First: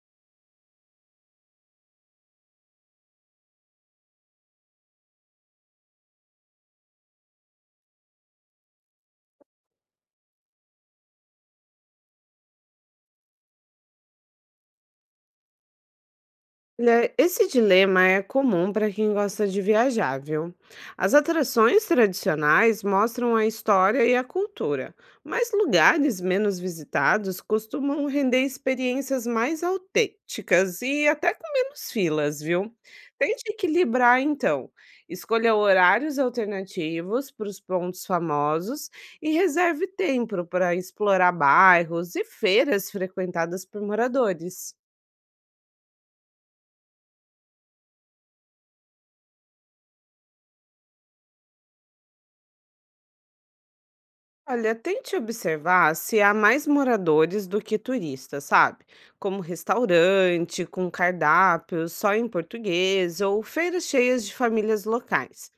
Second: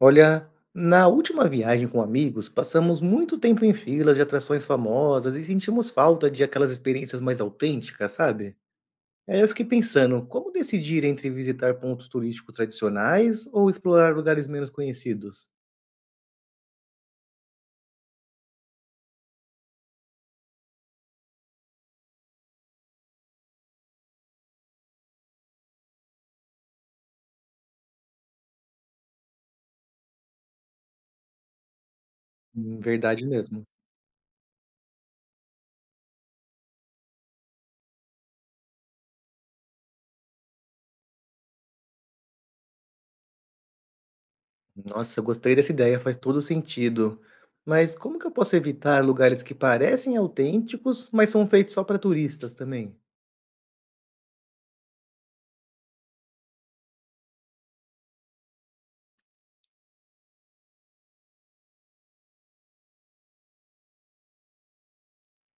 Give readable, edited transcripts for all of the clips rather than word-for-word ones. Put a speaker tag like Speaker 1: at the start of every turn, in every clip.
Speaker 1: Olha, na última viagem com amigos, passamos muito tempo em filas de atrações famosas e sentimos falta de aquelas experiências mais autênticas, sabe? Aí eu fiquei pensando, como decidir entre visitar pontos turísticos tradicionais ou explorar lugares menos conhecidos?
Speaker 2: Olha, esse dilema é comum para quem gosta de viajar, viu? As atrações tradicionais mostram a história e a cultura, mas lugares menos visitados costumam render experiências mais autênticas e até com menos filas, viu?
Speaker 1: Verdade
Speaker 2: Tente
Speaker 1: mesmo.
Speaker 2: equilibrar, então. Escolha horários alternativos para os pontos famosos e reserve tempo para explorar bairros e feiras frequentadas por moradores.
Speaker 1: Nossa, eu gostei dessa ideia, faz todo sentido. Mas como que eu posso evitar lugares que parecem autênticos, mas são feitos só para turistas também?
Speaker 2: Olha, tente observar se há mais moradores do que turistas, sabe? Como restaurante com cardápio só em português ou feiras cheias de famílias locais.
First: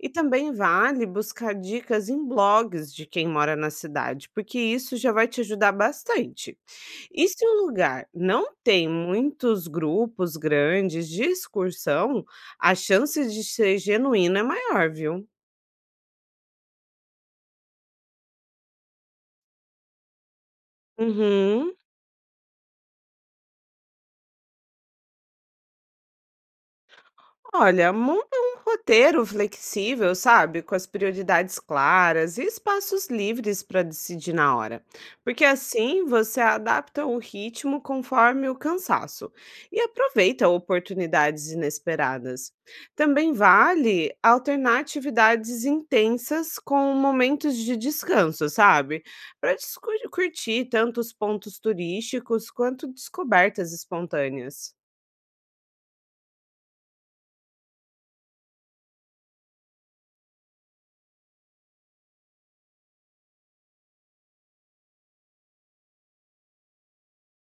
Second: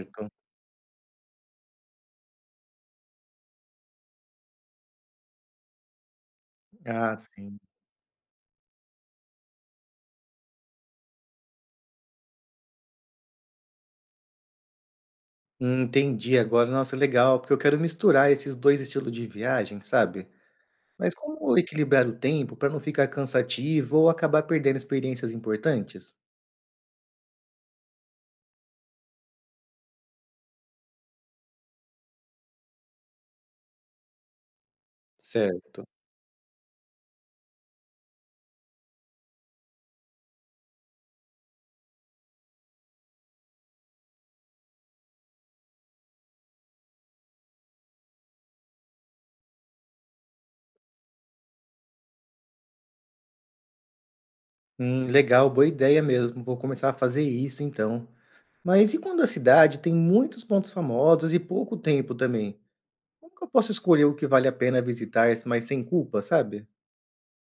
Speaker 2: E também vale buscar dicas em blogs de quem mora na cidade, porque isso já vai te ajudar bastante.
Speaker 1: Ah,
Speaker 2: E se
Speaker 1: sim.
Speaker 2: o lugar não tem muitos grupos grandes de excursão, a chance de ser genuíno é maior, viu?
Speaker 1: Entendi agora. Nossa, legal, porque eu quero misturar esses 2 estilos de viagem, sabe. Mas como
Speaker 2: Uhum.
Speaker 1: equilibrar o tempo para não ficar cansativo ou acabar perdendo experiências importantes?
Speaker 2: Olha, monta um roteiro flexível, sabe? Com as prioridades claras e espaços livres para decidir na hora. Porque
Speaker 1: Certo.
Speaker 2: assim você adapta o ritmo conforme o cansaço e aproveita oportunidades inesperadas. Também vale alternar atividades intensas com momentos de descanso, sabe? Para curtir tanto os pontos turísticos quanto descobertas espontâneas.
Speaker 1: Legal, boa ideia mesmo. Vou começar a fazer isso então. Mas e quando a cidade tem muitos pontos famosos e pouco tempo também? Como que eu posso escolher o que vale a pena visitar, mas sem culpa, sabe?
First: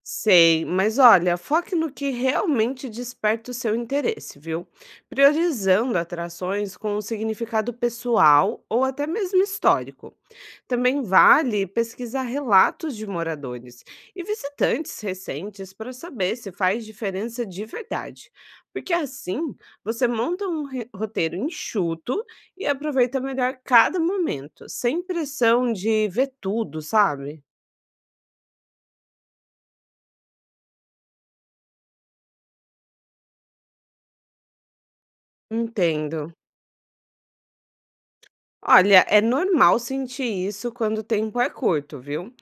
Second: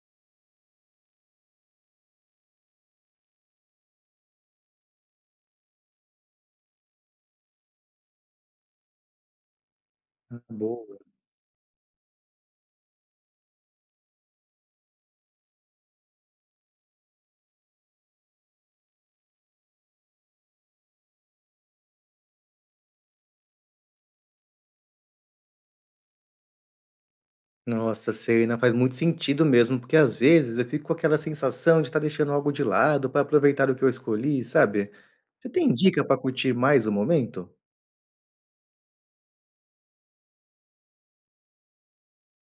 Speaker 2: Sei, mas olha, foque no que realmente desperta o seu interesse, viu? Priorizando atrações com um significado pessoal ou até mesmo histórico.
Speaker 1: Boa.
Speaker 2: Também vale pesquisar relatos de moradores e visitantes recentes para saber se faz diferença de verdade. Porque assim você monta um roteiro enxuto e aproveita melhor cada momento, sem pressão de ver tudo, sabe?
Speaker 1: Nossa, sei, né, faz muito sentido mesmo, porque às vezes eu fico com aquela sensação de estar deixando algo de lado para aproveitar o que eu escolhi, sabe. Você tem dica para
Speaker 2: Entendo.
Speaker 1: curtir mais o momento?
Speaker 2: Olha, é normal sentir isso quando o tempo é curto, viu?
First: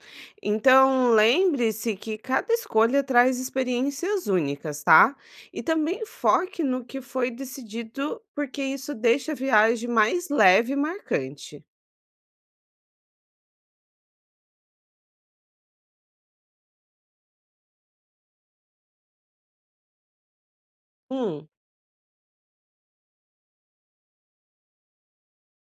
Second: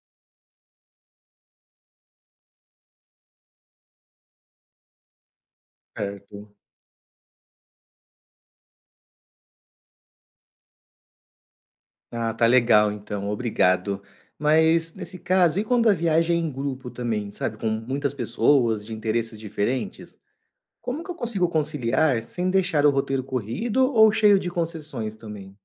Speaker 2: Então, lembre-se que cada escolha traz experiências únicas, tá? E também
Speaker 1: Certo.
Speaker 2: foque no que foi decidido, porque isso deixa a viagem mais leve e marcante.
Speaker 1: Ah, tá legal então, obrigado. Mas nesse caso, e quando a viagem é em grupo também, sabe, com muitas pessoas de interesses diferentes, como que eu consigo
Speaker 2: Hum.
Speaker 1: conciliar sem deixar o roteiro corrido ou cheio de concessões também?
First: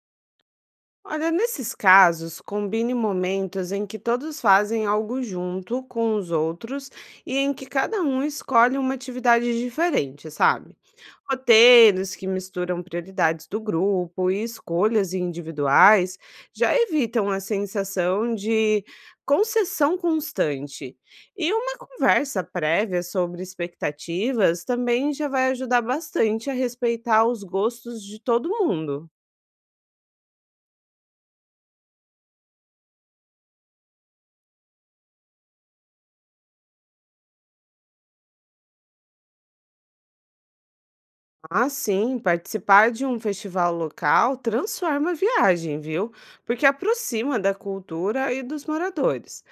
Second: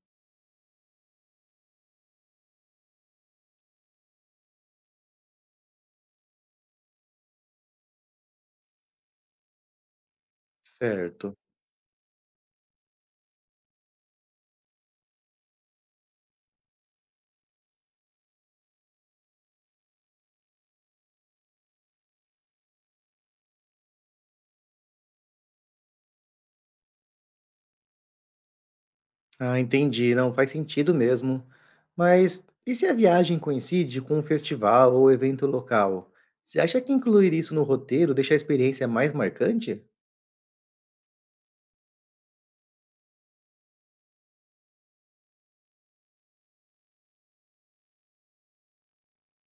Speaker 2: Olha, nesses casos, combine momentos em que todos fazem algo junto com os outros e em que cada um escolhe uma atividade diferente, sabe?
Speaker 1: Certo.
Speaker 2: Roteiros que misturam prioridades do grupo e escolhas individuais já evitam a sensação de concessão constante. E uma conversa prévia sobre expectativas também já vai ajudar bastante a respeitar os gostos de todo mundo.
Speaker 1: Ah, entendi. Não faz sentido mesmo. Mas e se a viagem coincide com um festival ou evento local? Você acha que incluir isso no roteiro deixa a experiência mais marcante?
Speaker 2: Ah, sim, participar de um festival local transforma a viagem, viu? Porque aproxima da cultura e dos moradores.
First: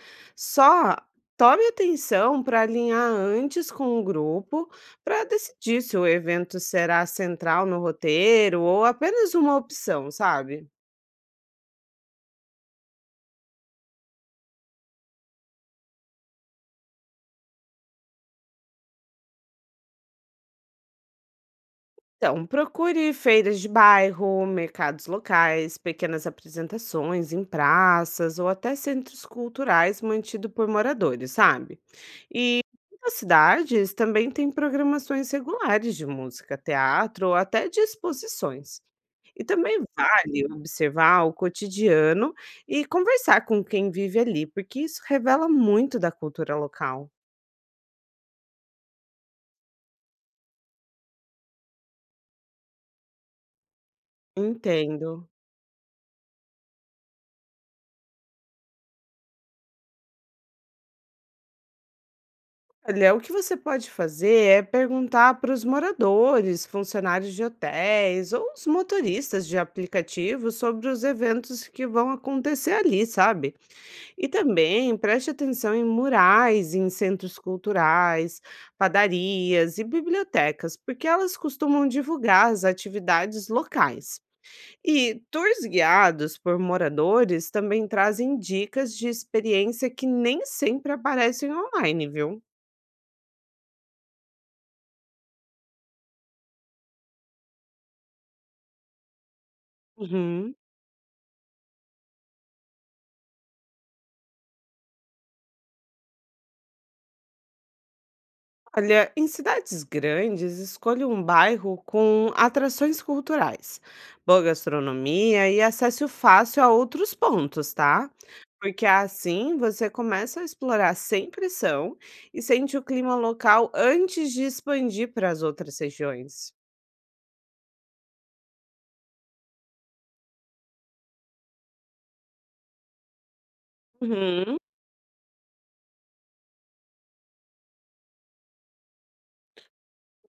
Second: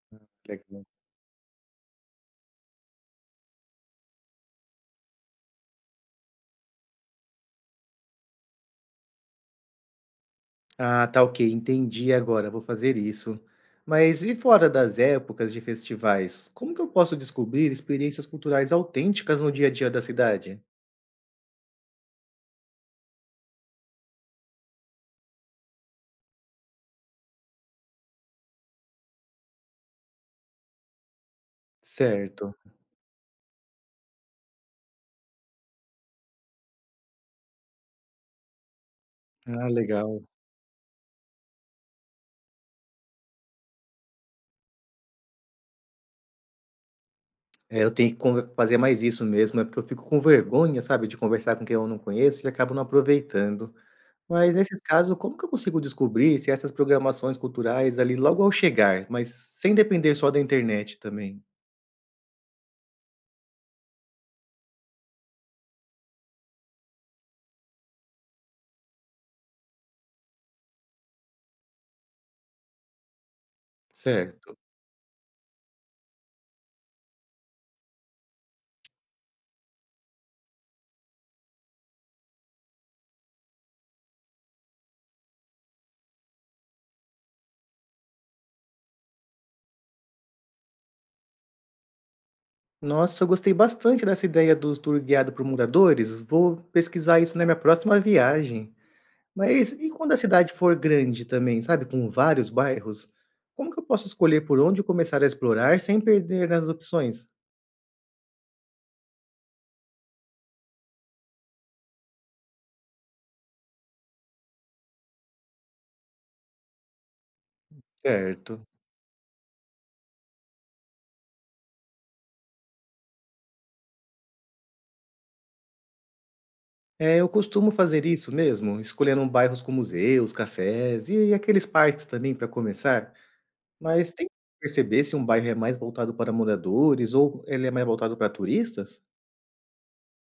Speaker 1: Quer que é.
Speaker 2: Só tome atenção para alinhar antes com o grupo para decidir se o evento será central no roteiro ou apenas uma opção, sabe?
Speaker 1: Ah, tá ok, entendi agora, vou fazer isso. Mas e fora das épocas de festivais, como que eu posso descobrir experiências culturais autênticas no dia a dia da cidade?
Speaker 2: Então, procure feiras de bairro, mercados locais, pequenas apresentações em praças ou até centros culturais mantidos por moradores, sabe?
Speaker 1: Certo.
Speaker 2: E muitas cidades também têm programações regulares de música, teatro ou até de exposições. E
Speaker 1: Ah,
Speaker 2: também
Speaker 1: legal.
Speaker 2: vale observar o cotidiano e conversar com quem vive ali, porque isso revela muito da cultura local.
Speaker 1: É, eu tenho que fazer mais isso mesmo, é porque eu fico com vergonha, sabe, de conversar com quem eu não conheço e acabo não aproveitando. Mas nesses
Speaker 2: Entendo.
Speaker 1: casos, como que eu consigo descobrir se essas programações culturais ali logo ao chegar, mas sem depender só da internet também?
Speaker 2: Olha, o que você pode fazer é perguntar para os moradores, funcionários de hotéis ou os motoristas de aplicativos sobre os eventos que vão acontecer ali, sabe? E
Speaker 1: Certo.
Speaker 2: também preste atenção em murais, em centros culturais, padarias e bibliotecas, porque elas costumam divulgar as atividades locais. E tours guiados por moradores também trazem dicas de experiência que nem sempre aparecem online, viu?
Speaker 1: Nossa, eu gostei bastante dessa ideia do tour guiado por moradores. Vou pesquisar isso na minha próxima viagem. Mas e quando a cidade
Speaker 2: Uhum.
Speaker 1: for grande também, sabe, com vários bairros? Como que eu posso escolher por onde começar a explorar sem perder nas opções?
Speaker 2: Olha, em cidades grandes, escolha um bairro com atrações culturais, boa gastronomia e acesso fácil a outros pontos, tá?
Speaker 1: Certo.
Speaker 2: Porque assim você começa a explorar sem pressão e sente o clima local antes de expandir para as outras regiões.
Speaker 1: É, eu costumo fazer isso mesmo, escolhendo bairros com museus, cafés e aqueles parques também para começar. Mas tem
Speaker 2: Uhum.
Speaker 1: como perceber se um bairro é mais voltado para moradores ou ele é mais voltado para turistas?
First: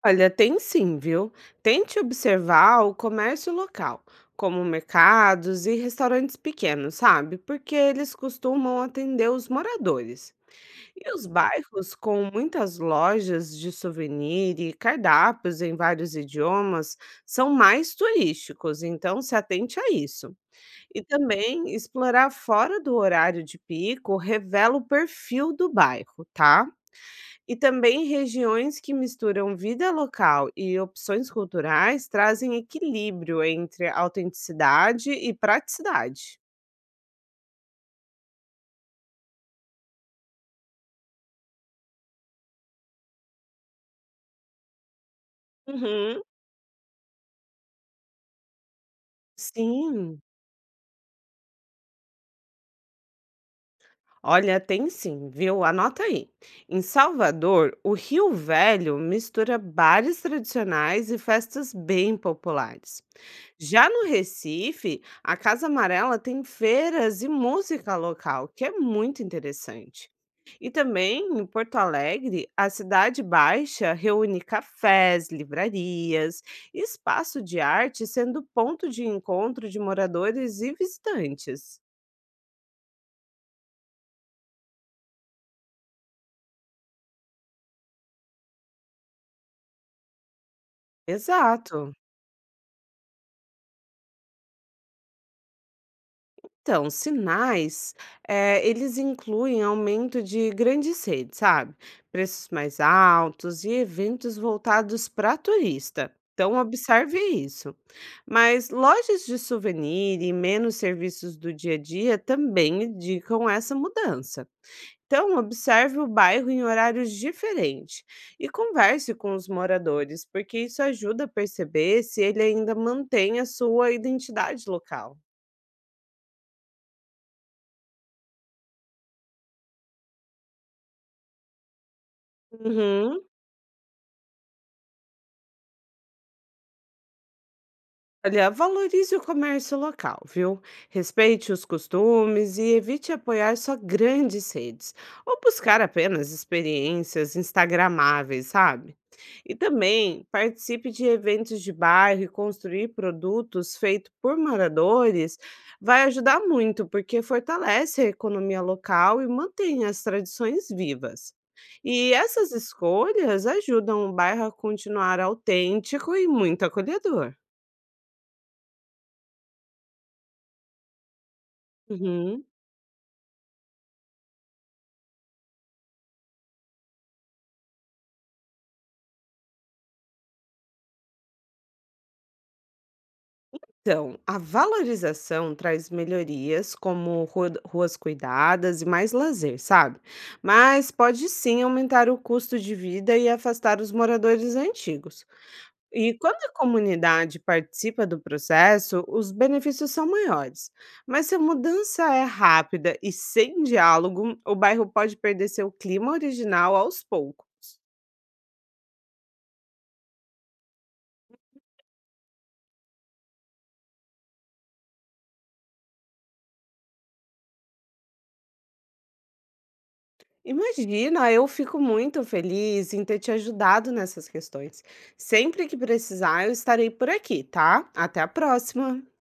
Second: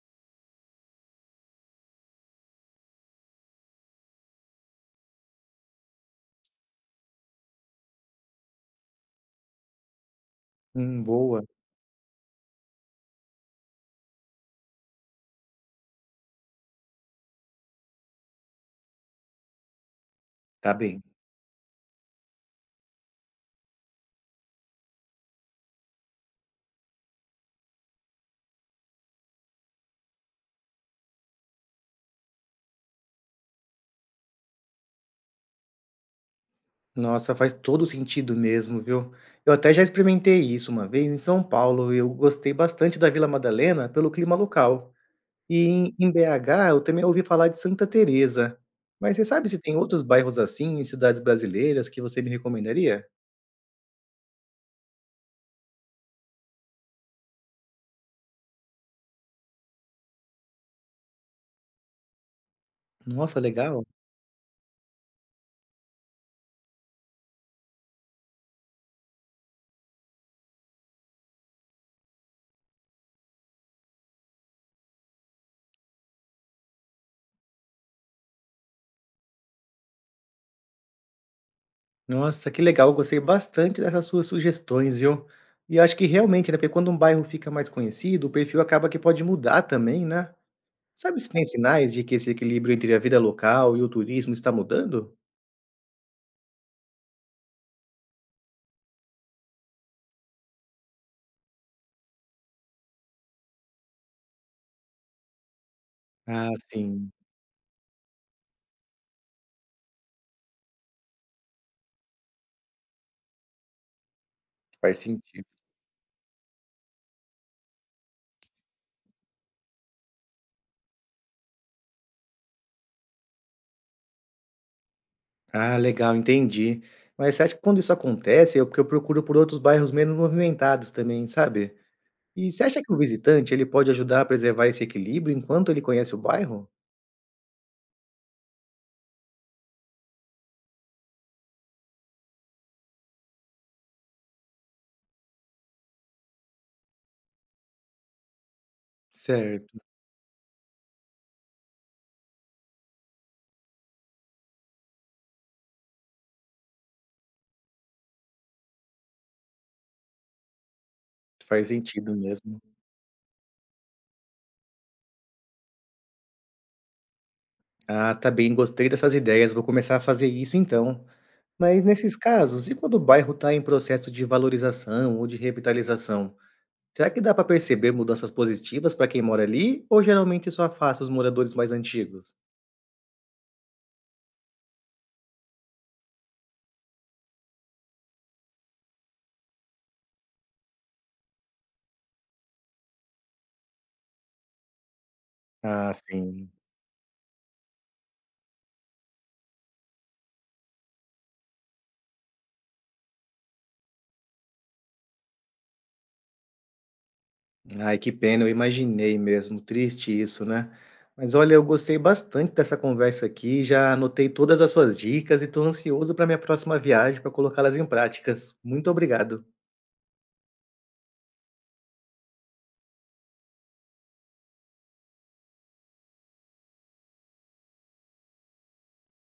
Speaker 2: Olha, tem sim, viu? Tente observar o comércio local, como mercados e restaurantes pequenos, sabe? Porque eles costumam atender os moradores. E os
Speaker 1: Boa,
Speaker 2: bairros com muitas lojas de souvenir e cardápios em vários idiomas são mais turísticos, então se atente a isso.
Speaker 1: tá
Speaker 2: E
Speaker 1: bem.
Speaker 2: também explorar fora do horário de pico revela o perfil do bairro, tá? E também regiões que misturam vida local e opções culturais trazem equilíbrio entre autenticidade e praticidade.
Speaker 1: Nossa, faz todo sentido mesmo, viu? Eu até já experimentei isso uma vez em São Paulo e eu gostei bastante da Vila Madalena pelo clima local. E em
Speaker 2: Uhum.
Speaker 1: BH eu também ouvi falar de Santa Teresa. Mas você sabe se tem outros
Speaker 2: Sim.
Speaker 1: bairros assim em cidades brasileiras que você me recomendaria?
Speaker 2: Olha, tem sim, viu? Anota aí. Em Salvador, o Rio Velho mistura bares tradicionais e festas bem populares.
Speaker 1: Nossa, legal.
Speaker 2: Já no Recife, a Casa Amarela tem feiras e música local, que é muito interessante. E também em Porto Alegre, a Cidade Baixa reúne cafés, livrarias, e espaço de arte sendo ponto de encontro de moradores e visitantes.
Speaker 1: Nossa, que legal, eu gostei bastante dessas suas sugestões, viu? E acho que realmente, né, porque quando um bairro fica mais conhecido, o perfil acaba que pode mudar também, né? Sabe se tem
Speaker 2: Exato.
Speaker 1: sinais de que esse equilíbrio entre a vida local e o turismo está mudando?
Speaker 2: Então, sinais, eles incluem aumento de grandes redes, sabe? Preços mais altos e eventos voltados para turista.
Speaker 1: Ah,
Speaker 2: Então,
Speaker 1: sim,
Speaker 2: observe isso. Mas lojas de souvenir e menos serviços do dia a dia também indicam essa mudança.
Speaker 1: faz
Speaker 2: Então,
Speaker 1: sentido.
Speaker 2: observe o bairro em horários diferentes e converse com os moradores, porque isso ajuda a perceber se ele ainda mantém a sua identidade local.
Speaker 1: Ah, legal, entendi. Mas você acha que quando isso acontece, é porque eu procuro por outros bairros menos movimentados também, sabe? E você acha que o
Speaker 2: Uhum.
Speaker 1: visitante, ele pode ajudar a preservar esse equilíbrio enquanto ele conhece o bairro?
Speaker 2: Olha, valorize o comércio local, viu? Respeite os costumes e evite apoiar só grandes redes ou buscar apenas experiências instagramáveis, sabe? E
Speaker 1: Certo,
Speaker 2: também participe de eventos de bairro e construir produtos feitos por moradores vai ajudar muito, porque fortalece a economia local e mantém as tradições vivas.
Speaker 1: faz
Speaker 2: E
Speaker 1: sentido
Speaker 2: essas
Speaker 1: mesmo.
Speaker 2: escolhas ajudam o bairro a continuar autêntico e muito acolhedor.
Speaker 1: Ah, tá bem, gostei dessas ideias, vou começar a fazer isso então. Mas nesses
Speaker 2: Uhum.
Speaker 1: casos, e quando o bairro está em processo de valorização ou de revitalização? Será que dá para perceber mudanças positivas para quem mora ali, ou geralmente é só afasta os moradores mais antigos?
Speaker 2: Então, a valorização traz melhorias como ruas cuidadas e mais lazer, sabe? Mas pode sim aumentar o custo de vida e afastar os moradores antigos.
Speaker 1: Ah,
Speaker 2: E quando
Speaker 1: sim.
Speaker 2: a comunidade participa do processo, os benefícios são maiores. Mas se a mudança é rápida e sem diálogo, o bairro pode perder seu clima original aos poucos.
Speaker 1: Ai, que pena, eu imaginei mesmo. Triste isso, né? Mas olha, eu gostei bastante dessa conversa aqui, já anotei todas as suas dicas e estou ansioso para minha próxima viagem para colocá-las em práticas. Muito obrigado.
Speaker 2: Imagina, eu fico muito feliz em ter te ajudado nessas questões. Sempre que precisar, eu estarei por aqui, tá? Até a próxima!